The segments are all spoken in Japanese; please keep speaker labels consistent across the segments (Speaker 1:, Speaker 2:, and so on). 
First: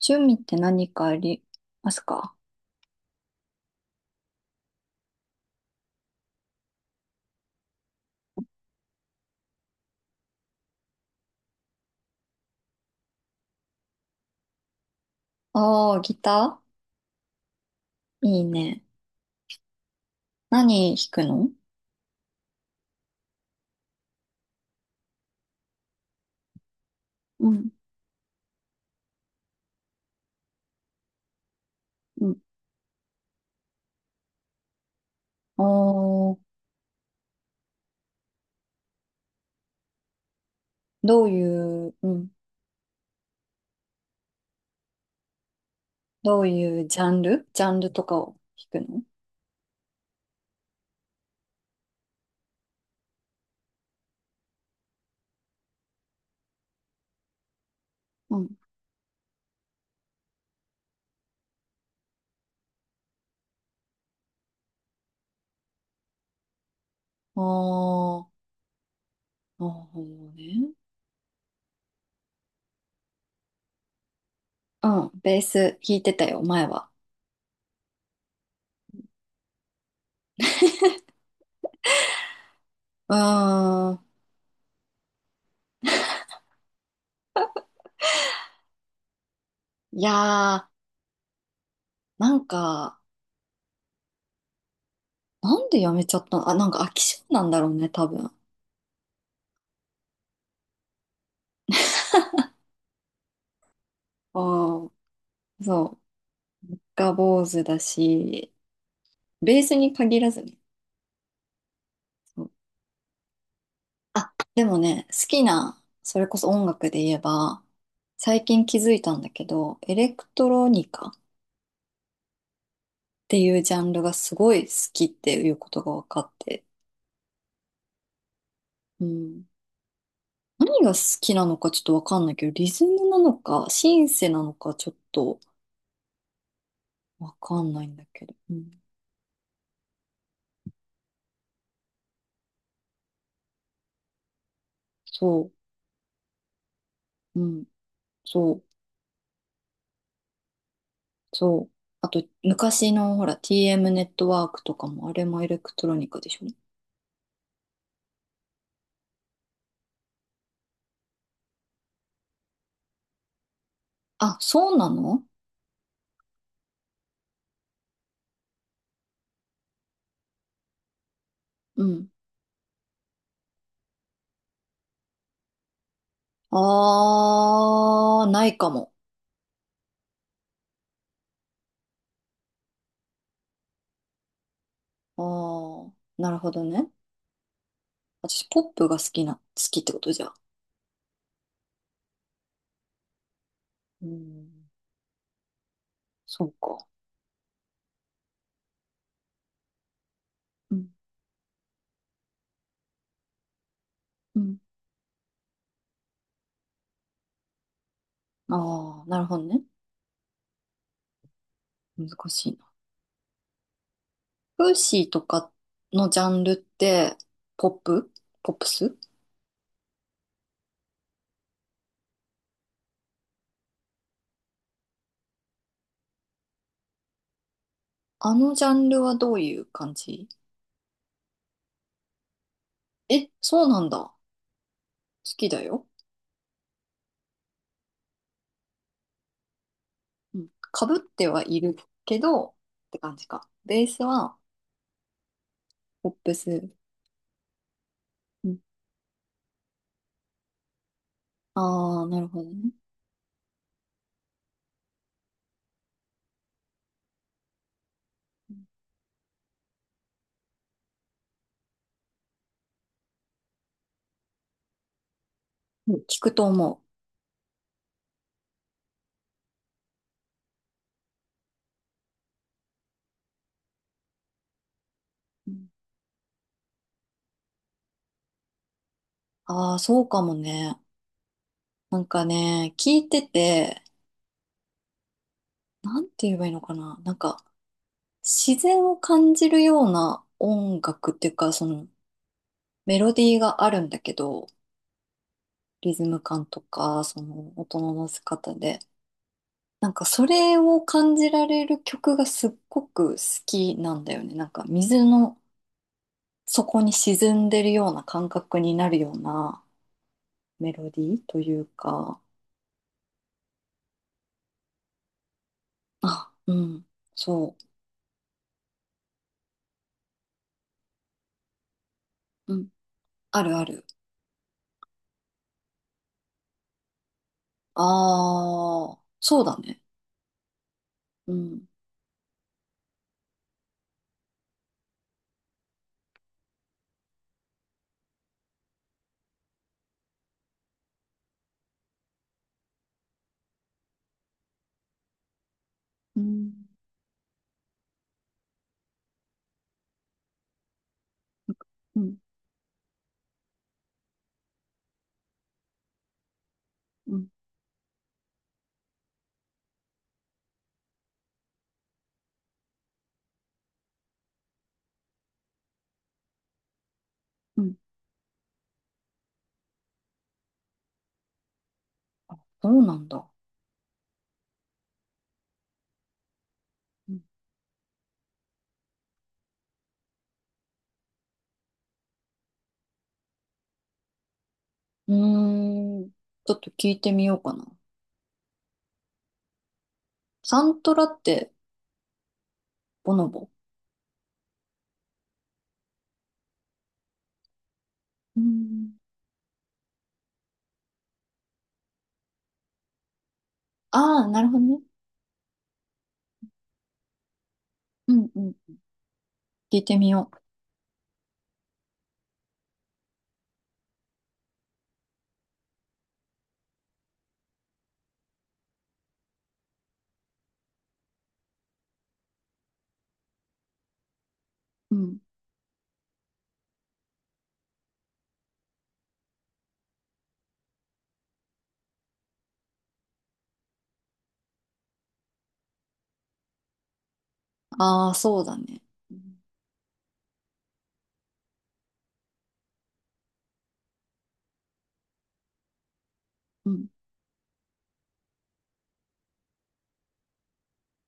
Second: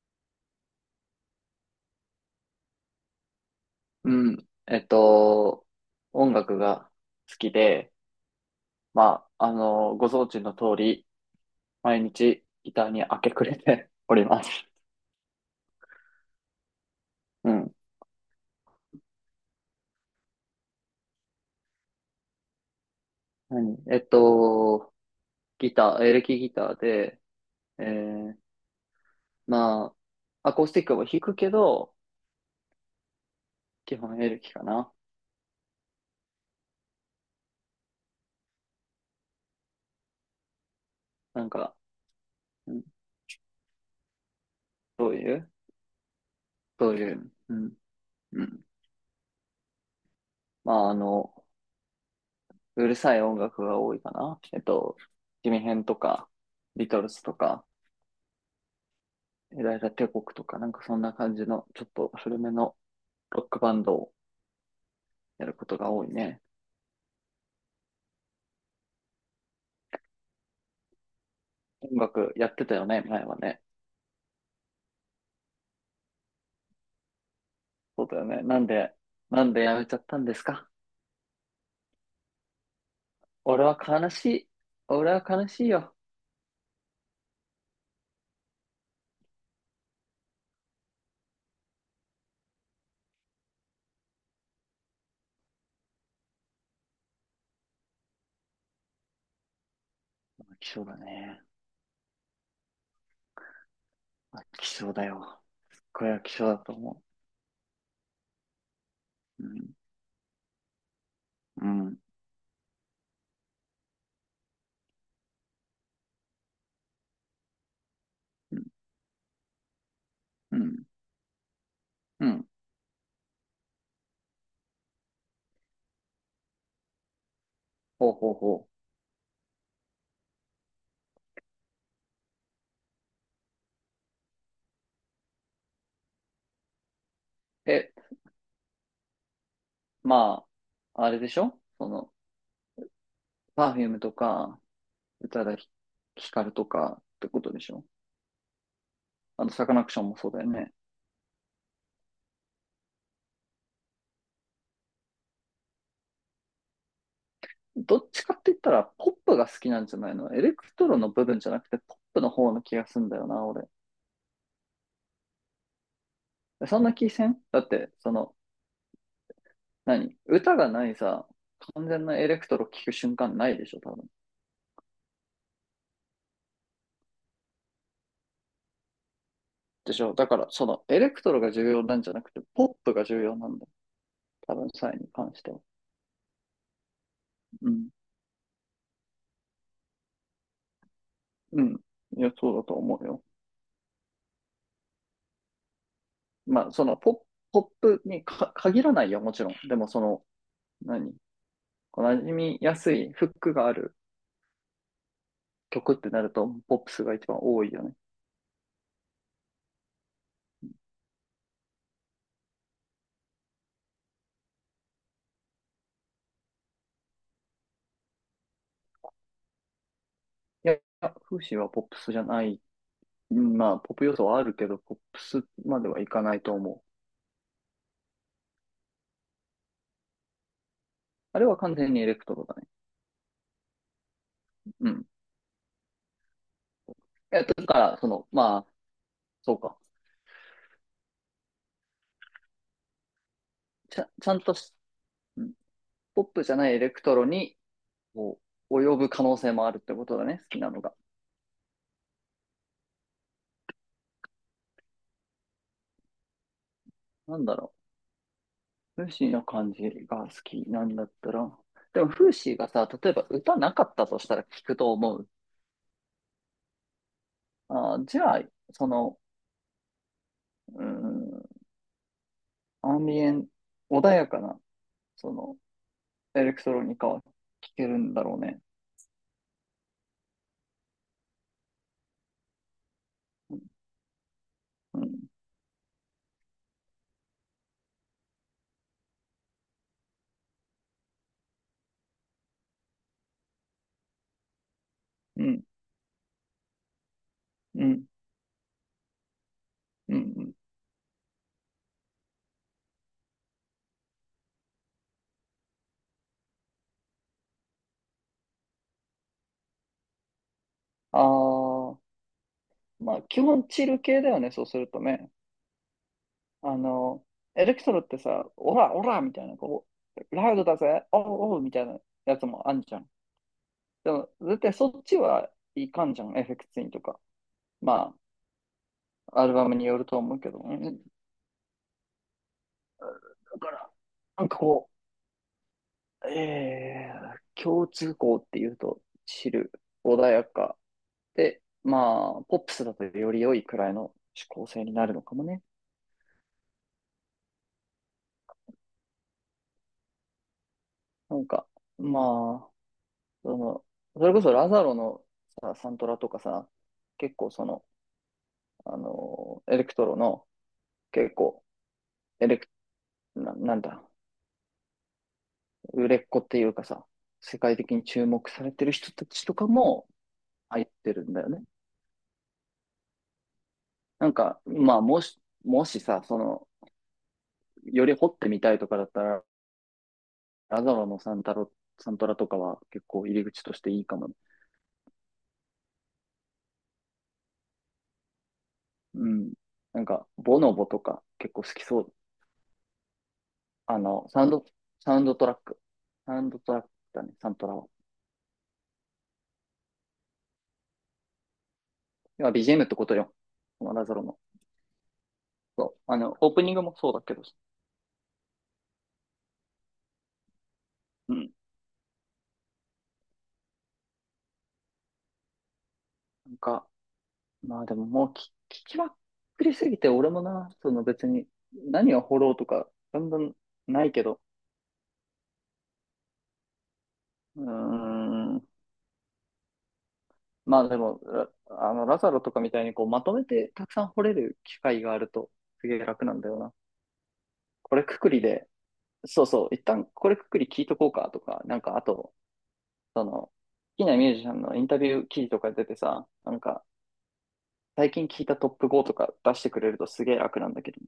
Speaker 1: 趣味って何かありますか？
Speaker 2: うん。音楽が好きで、まあ、あの、ご存知の通り、毎日ギターに明け暮れて おります。
Speaker 1: ああー、ギタ
Speaker 2: うん。
Speaker 1: ーいいね。何弾くの？
Speaker 2: 何えっと、ギター、エレキギターで、
Speaker 1: うん、
Speaker 2: えー、まあ、アコースティックも弾くけど、
Speaker 1: うん。
Speaker 2: 基本エレキかな。
Speaker 1: おー、どうい
Speaker 2: なんか、
Speaker 1: う、うん、
Speaker 2: うん、どういう
Speaker 1: どういう
Speaker 2: どう
Speaker 1: ジャ
Speaker 2: い
Speaker 1: ン
Speaker 2: う、
Speaker 1: ル
Speaker 2: う
Speaker 1: ジャ
Speaker 2: ん、
Speaker 1: ンルとかを
Speaker 2: うん。
Speaker 1: 弾くの？
Speaker 2: まあ、あの、うるさい音楽が多いかな。ジミヘンとか、ビートルズとか、
Speaker 1: うん。
Speaker 2: ユダヤ帝国とかなんかそんな感じのちょっと古めのロックバンドをやることが多いね。
Speaker 1: ああー、なるほどね。
Speaker 2: 音楽やってたよね、前はね。
Speaker 1: うん、ベース弾いてたよ、前は。
Speaker 2: そうだよね。なんでやめちゃったんですか？
Speaker 1: うー
Speaker 2: 俺は
Speaker 1: ん、
Speaker 2: 悲しい。俺は悲しいよ。
Speaker 1: いやー、なんか、なんでやめちゃったの？あ、なんか飽き性なんだろうね、多分。あ
Speaker 2: 飽き性だね。
Speaker 1: あ、
Speaker 2: 飽き性だよ。
Speaker 1: そう、
Speaker 2: これは飽き性だと思
Speaker 1: が坊主だし、
Speaker 2: う。う
Speaker 1: ベー
Speaker 2: ん。
Speaker 1: スに限らずね。
Speaker 2: うん。
Speaker 1: あ、でもね、好きな、それこそ音楽で言えば、最
Speaker 2: うん。
Speaker 1: 近気づいたんだけど、エレクト
Speaker 2: う
Speaker 1: ロニ
Speaker 2: ん。
Speaker 1: カっ
Speaker 2: うん。
Speaker 1: ていうジャンルがすごい好きっていうことが分かって、
Speaker 2: ほうほうほ
Speaker 1: うん。何が好きなのかちょっと分かんないけど、リズムなのか、シンセなのかちょっと分かん
Speaker 2: う。
Speaker 1: ないんだけど、うん。
Speaker 2: まあ、あれでしょ？その、パフュームとか、宇多
Speaker 1: そ
Speaker 2: 田ヒカルとかって
Speaker 1: う、
Speaker 2: こ
Speaker 1: う
Speaker 2: とで
Speaker 1: ん、
Speaker 2: しょ？
Speaker 1: そう、
Speaker 2: あの、サカナクションもそうだよね。
Speaker 1: そう。あと、昔のほら、TM ネットワークとかも、あれもエレクトロニカでしょ？
Speaker 2: どっちかって言ったら、ポップが好きなんじゃないの？エレクトロの部分じゃなくて、ポップの方の気がすんだよな、俺。
Speaker 1: あ、そうなの？
Speaker 2: そんな気せんだって、その、歌がないさ、
Speaker 1: う
Speaker 2: 完全
Speaker 1: ん。
Speaker 2: なエレクトロ聴く瞬間ないでしょ、多分。
Speaker 1: あー、ないかも。
Speaker 2: でしょ？だから、その、エレクトロが重要なんじゃなくて、ポップが重要なんだよ。多分、サイに
Speaker 1: あ
Speaker 2: 関しては。
Speaker 1: ー、なるほどね。
Speaker 2: うん。
Speaker 1: 私、ポップが好きな、好きってことじゃ。
Speaker 2: うん。いや、そうだと思うよ。
Speaker 1: うん、そう
Speaker 2: まあ、そ
Speaker 1: か。
Speaker 2: の、ポップにか限らないよ、もちろん。でも、その、
Speaker 1: うん、
Speaker 2: 何馴染みやすいフックがある
Speaker 1: うん。
Speaker 2: 曲ってなると、ポップスが一番多いよね。
Speaker 1: あー、なるほどね。難しいな。フーシーとかのジャンルって、ポップポップス。
Speaker 2: いや、フーシーはポップスじゃない。うん、まあ、ポップ要素はあるけど、ポップスまではいかないと思う。
Speaker 1: あのジャンルはどういう感じ？
Speaker 2: あれは完全にエレクトロだね。
Speaker 1: え、そうなんだ。好
Speaker 2: うん。い
Speaker 1: きだよ。
Speaker 2: や、だから、その、まあ、そうか。
Speaker 1: うん。かぶってはいるけど、って感じか。ベース
Speaker 2: ちゃ
Speaker 1: は、
Speaker 2: んとし、うん、
Speaker 1: ポッ
Speaker 2: ポッ
Speaker 1: プ
Speaker 2: プじゃな
Speaker 1: ス。
Speaker 2: いエレクトロに、こ
Speaker 1: うん。
Speaker 2: う、及ぶ可能性もあるってことだね、好きなのが。
Speaker 1: あー、なるほどね。
Speaker 2: なんだろう。フーシーの感じが好きなんだったら。でも、フーシーがさ、例えば歌なかったとしたら聞くと思う。
Speaker 1: うん、聞くと思う。
Speaker 2: あー、じゃあ、その、うん、アンビエン、穏やかな、その、エレクトロニカは聴けるんだろうね。
Speaker 1: ああー、そうかもね。なんかね、聞いてて、
Speaker 2: うん、
Speaker 1: なんて言えばいいのかな。なんか、自然を感じるような音楽っていうか、その、メロディーがあるんだけど、
Speaker 2: うん、
Speaker 1: リズム感とか、その、音
Speaker 2: う
Speaker 1: の
Speaker 2: ん、
Speaker 1: 乗せ方で。なんか、
Speaker 2: うん、
Speaker 1: そ
Speaker 2: うん。
Speaker 1: れを感じられる曲がすっごく好きなんだよね。なんか、水の底に沈んでるような感覚になるようなメロディー
Speaker 2: あ
Speaker 1: という
Speaker 2: あ、
Speaker 1: か、
Speaker 2: まあ、基本チル系だよね、そうするとね。
Speaker 1: あ、う
Speaker 2: あ
Speaker 1: ん、
Speaker 2: の、
Speaker 1: そ
Speaker 2: エレクトロってさ、オラ、オラみたいな、こう、ラウドだぜ、おうおうみたいなやつ
Speaker 1: う、うん、
Speaker 2: もあんじゃん。
Speaker 1: あるある。
Speaker 2: でも、絶対そっちはいかんじゃん、エフェクツインとか。ま
Speaker 1: ああ、
Speaker 2: あ、
Speaker 1: そう
Speaker 2: アル
Speaker 1: だ
Speaker 2: バム
Speaker 1: ね。
Speaker 2: によると思うけど。うん、
Speaker 1: うん。
Speaker 2: だから、なんかこう、共通項っていうと、チル、穏やか、で、まあ、ポップスだとより良いくらいの指向性になるのかもね。
Speaker 1: うん。
Speaker 2: なんか、
Speaker 1: うん。
Speaker 2: まあ、その、それこそラザロのさ、サントラとかさ、
Speaker 1: うん。
Speaker 2: 結構その、あの、エレクトロの、結構、エレク、なんだ、売れっ子っていうかさ、世
Speaker 1: うん。
Speaker 2: 界的に注目されてる人たちとかも入ってるんだよね。
Speaker 1: そうなんだ。
Speaker 2: なんか、まあ、もしさ、その、
Speaker 1: うん。
Speaker 2: より掘ってみたいとかだったら、ラザロのサントラとかは結構入り口としていいかもね。
Speaker 1: うーん、ちょっと聞いてみようかな。
Speaker 2: うん。なんか、ボ
Speaker 1: サ
Speaker 2: ノ
Speaker 1: ン
Speaker 2: ボ
Speaker 1: ト
Speaker 2: と
Speaker 1: ラっ
Speaker 2: か
Speaker 1: て、
Speaker 2: 結構好きそう。
Speaker 1: ボノボ。
Speaker 2: あの、サウンドトラック。サウンドトラックだね、サントラは。
Speaker 1: うん。
Speaker 2: 要は BGMってことよ。このラゾロ
Speaker 1: ああ、
Speaker 2: の。
Speaker 1: なるほどね。
Speaker 2: そう。あの、オープニングもそうだけど。
Speaker 1: うん、うん。聞いてみよ
Speaker 2: うん。なんか、まあ、でも、もう聞きまくりすぎて、俺もな、その別に何を掘ろうとか、だんだんないけど。
Speaker 1: う。うん。
Speaker 2: うーん。まあ、でも、ラザロとかみたいにこうまとめてたくさん掘れる機会があると、すげえ楽なんだよな。これ
Speaker 1: ああ、
Speaker 2: くくり
Speaker 1: そうだ
Speaker 2: で、
Speaker 1: ね。うん。
Speaker 2: そうそう、一旦これくくり聞いとこうかとか、なんかあと、その、好きなミュージシャンのインタビュー記事とか出てさ、なん
Speaker 1: う
Speaker 2: か、
Speaker 1: ん。
Speaker 2: 最近聞いたトップ5とか出してくれるとすげえ楽なんだけど。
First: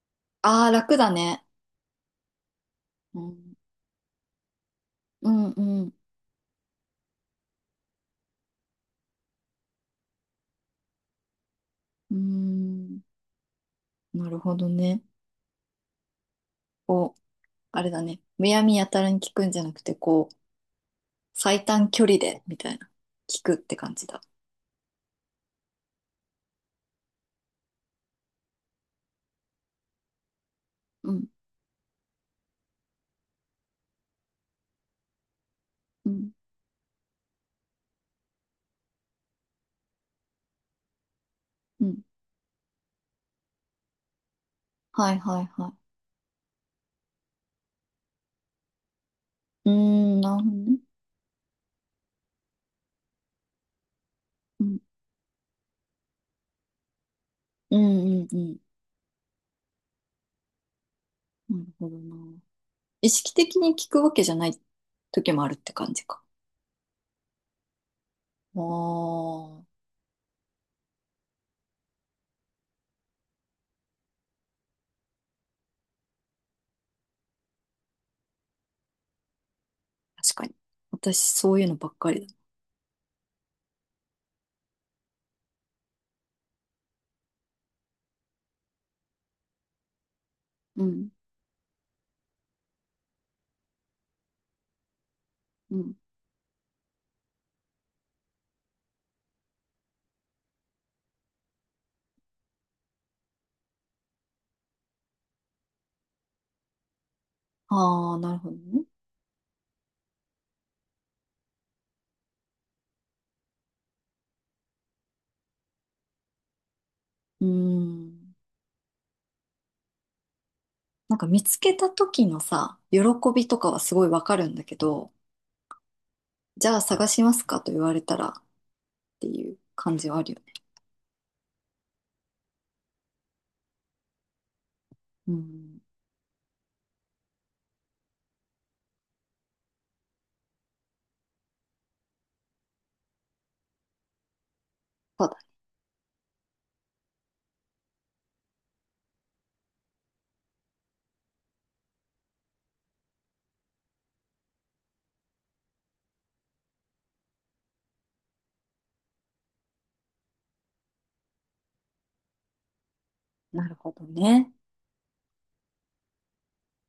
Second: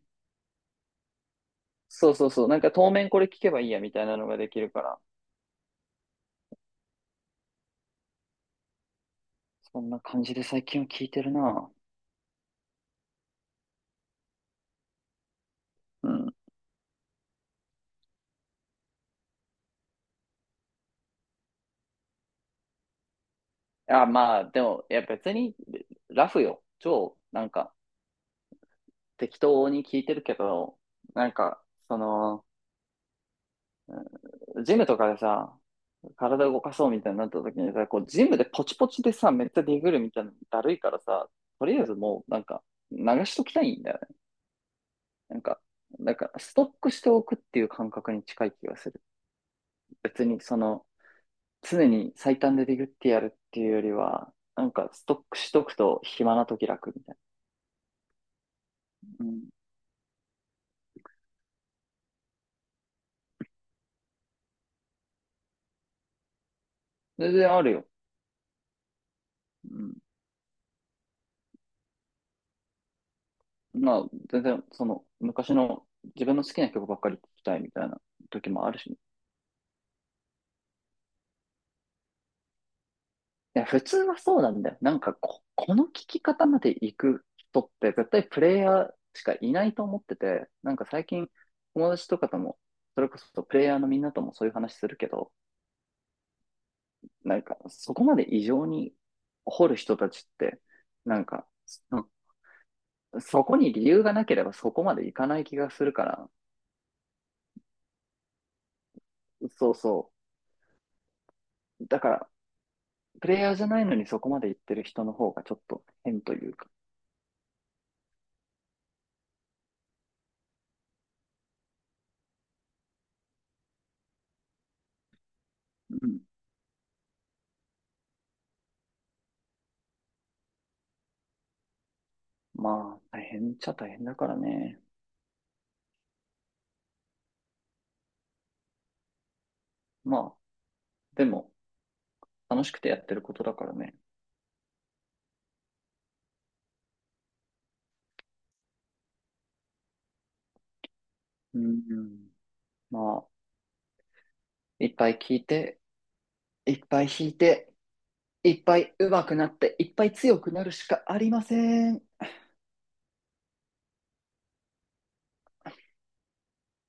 Speaker 1: ああ、楽だね。
Speaker 2: そうそうそう、なんか当面こ
Speaker 1: う
Speaker 2: れ聞け
Speaker 1: ん。
Speaker 2: ばいいやみたいなのができるから、
Speaker 1: うん、うん。
Speaker 2: そんな感じで最近は聞いてるな。
Speaker 1: うーん。なるほどね。
Speaker 2: うん。
Speaker 1: こう、あれだね。むやみやたらに聞くんじゃなくて、こう、最短距離で、みたいな。聞くって感じ
Speaker 2: あ、
Speaker 1: だ。
Speaker 2: まあ、でも、いや別に、ラフよ。超、なんか、適当に聞いてるけど、
Speaker 1: うん、
Speaker 2: なんか、その、ジムとかでさ、
Speaker 1: うん、
Speaker 2: 体動かそうみたいになった時にさ、こう、ジムでポチポチでさ、めっちゃディグるみたいなのだるいからさ、とりあ
Speaker 1: う
Speaker 2: えず
Speaker 1: ん。
Speaker 2: もう、なんか、流しときたいんだよね。
Speaker 1: はい、
Speaker 2: な
Speaker 1: は
Speaker 2: ん
Speaker 1: い、
Speaker 2: か、
Speaker 1: はい。
Speaker 2: ストックしておくっていう感覚に近い気がする。
Speaker 1: うーん、
Speaker 2: 別
Speaker 1: な
Speaker 2: に、
Speaker 1: るほど
Speaker 2: そ
Speaker 1: ね。
Speaker 2: の、常に最短でディグってやるっていうよりは、
Speaker 1: う
Speaker 2: なん
Speaker 1: ん、
Speaker 2: か、ストックしとくと暇な時楽みたい
Speaker 1: うん、うん、うん。
Speaker 2: な。うん。
Speaker 1: なるほどな。意識的に聞くわけじゃない時もあるって感じか？
Speaker 2: 全然あるよ。
Speaker 1: あ
Speaker 2: う
Speaker 1: あ、
Speaker 2: ん。まあ、全然、その、昔の自分の好きな曲ばっかり聴きたいみたいな時もあるしね。
Speaker 1: 確かに。私、そういうのばっかりだ。
Speaker 2: いや、普通はそうなんだよ。なんかこの聞き方まで行く人って絶対プレイヤーしかいないと思ってて、なん
Speaker 1: う
Speaker 2: か最
Speaker 1: ん、
Speaker 2: 近友達とかとも、それこそプレイヤーのみんなともそういう話するけど、
Speaker 1: うん。
Speaker 2: なんかそこまで異常に掘る人たちって、なんか、そこに理由がなければそこまで行かない気がするから、
Speaker 1: ああ、なるほどね。
Speaker 2: そうそう。だから、プレイヤーじゃないのにそこまで行ってる人の方がちょっと変というか、
Speaker 1: うーん。なんか見つけた時のさ、喜びとかはすごいわかるんだけど、
Speaker 2: うん。
Speaker 1: じゃあ探しますかと言われたらっていう感じはあるよね。
Speaker 2: まあ、大変っちゃ大変だからね。
Speaker 1: うん。
Speaker 2: まあ、でも、楽しくてやってることだからね。
Speaker 1: そうだ。
Speaker 2: うん。まあ、いっぱい聞いて、いっぱい弾いて、いっぱい上手くなって、いっぱい強くなるしかありません。
Speaker 1: なるほどね。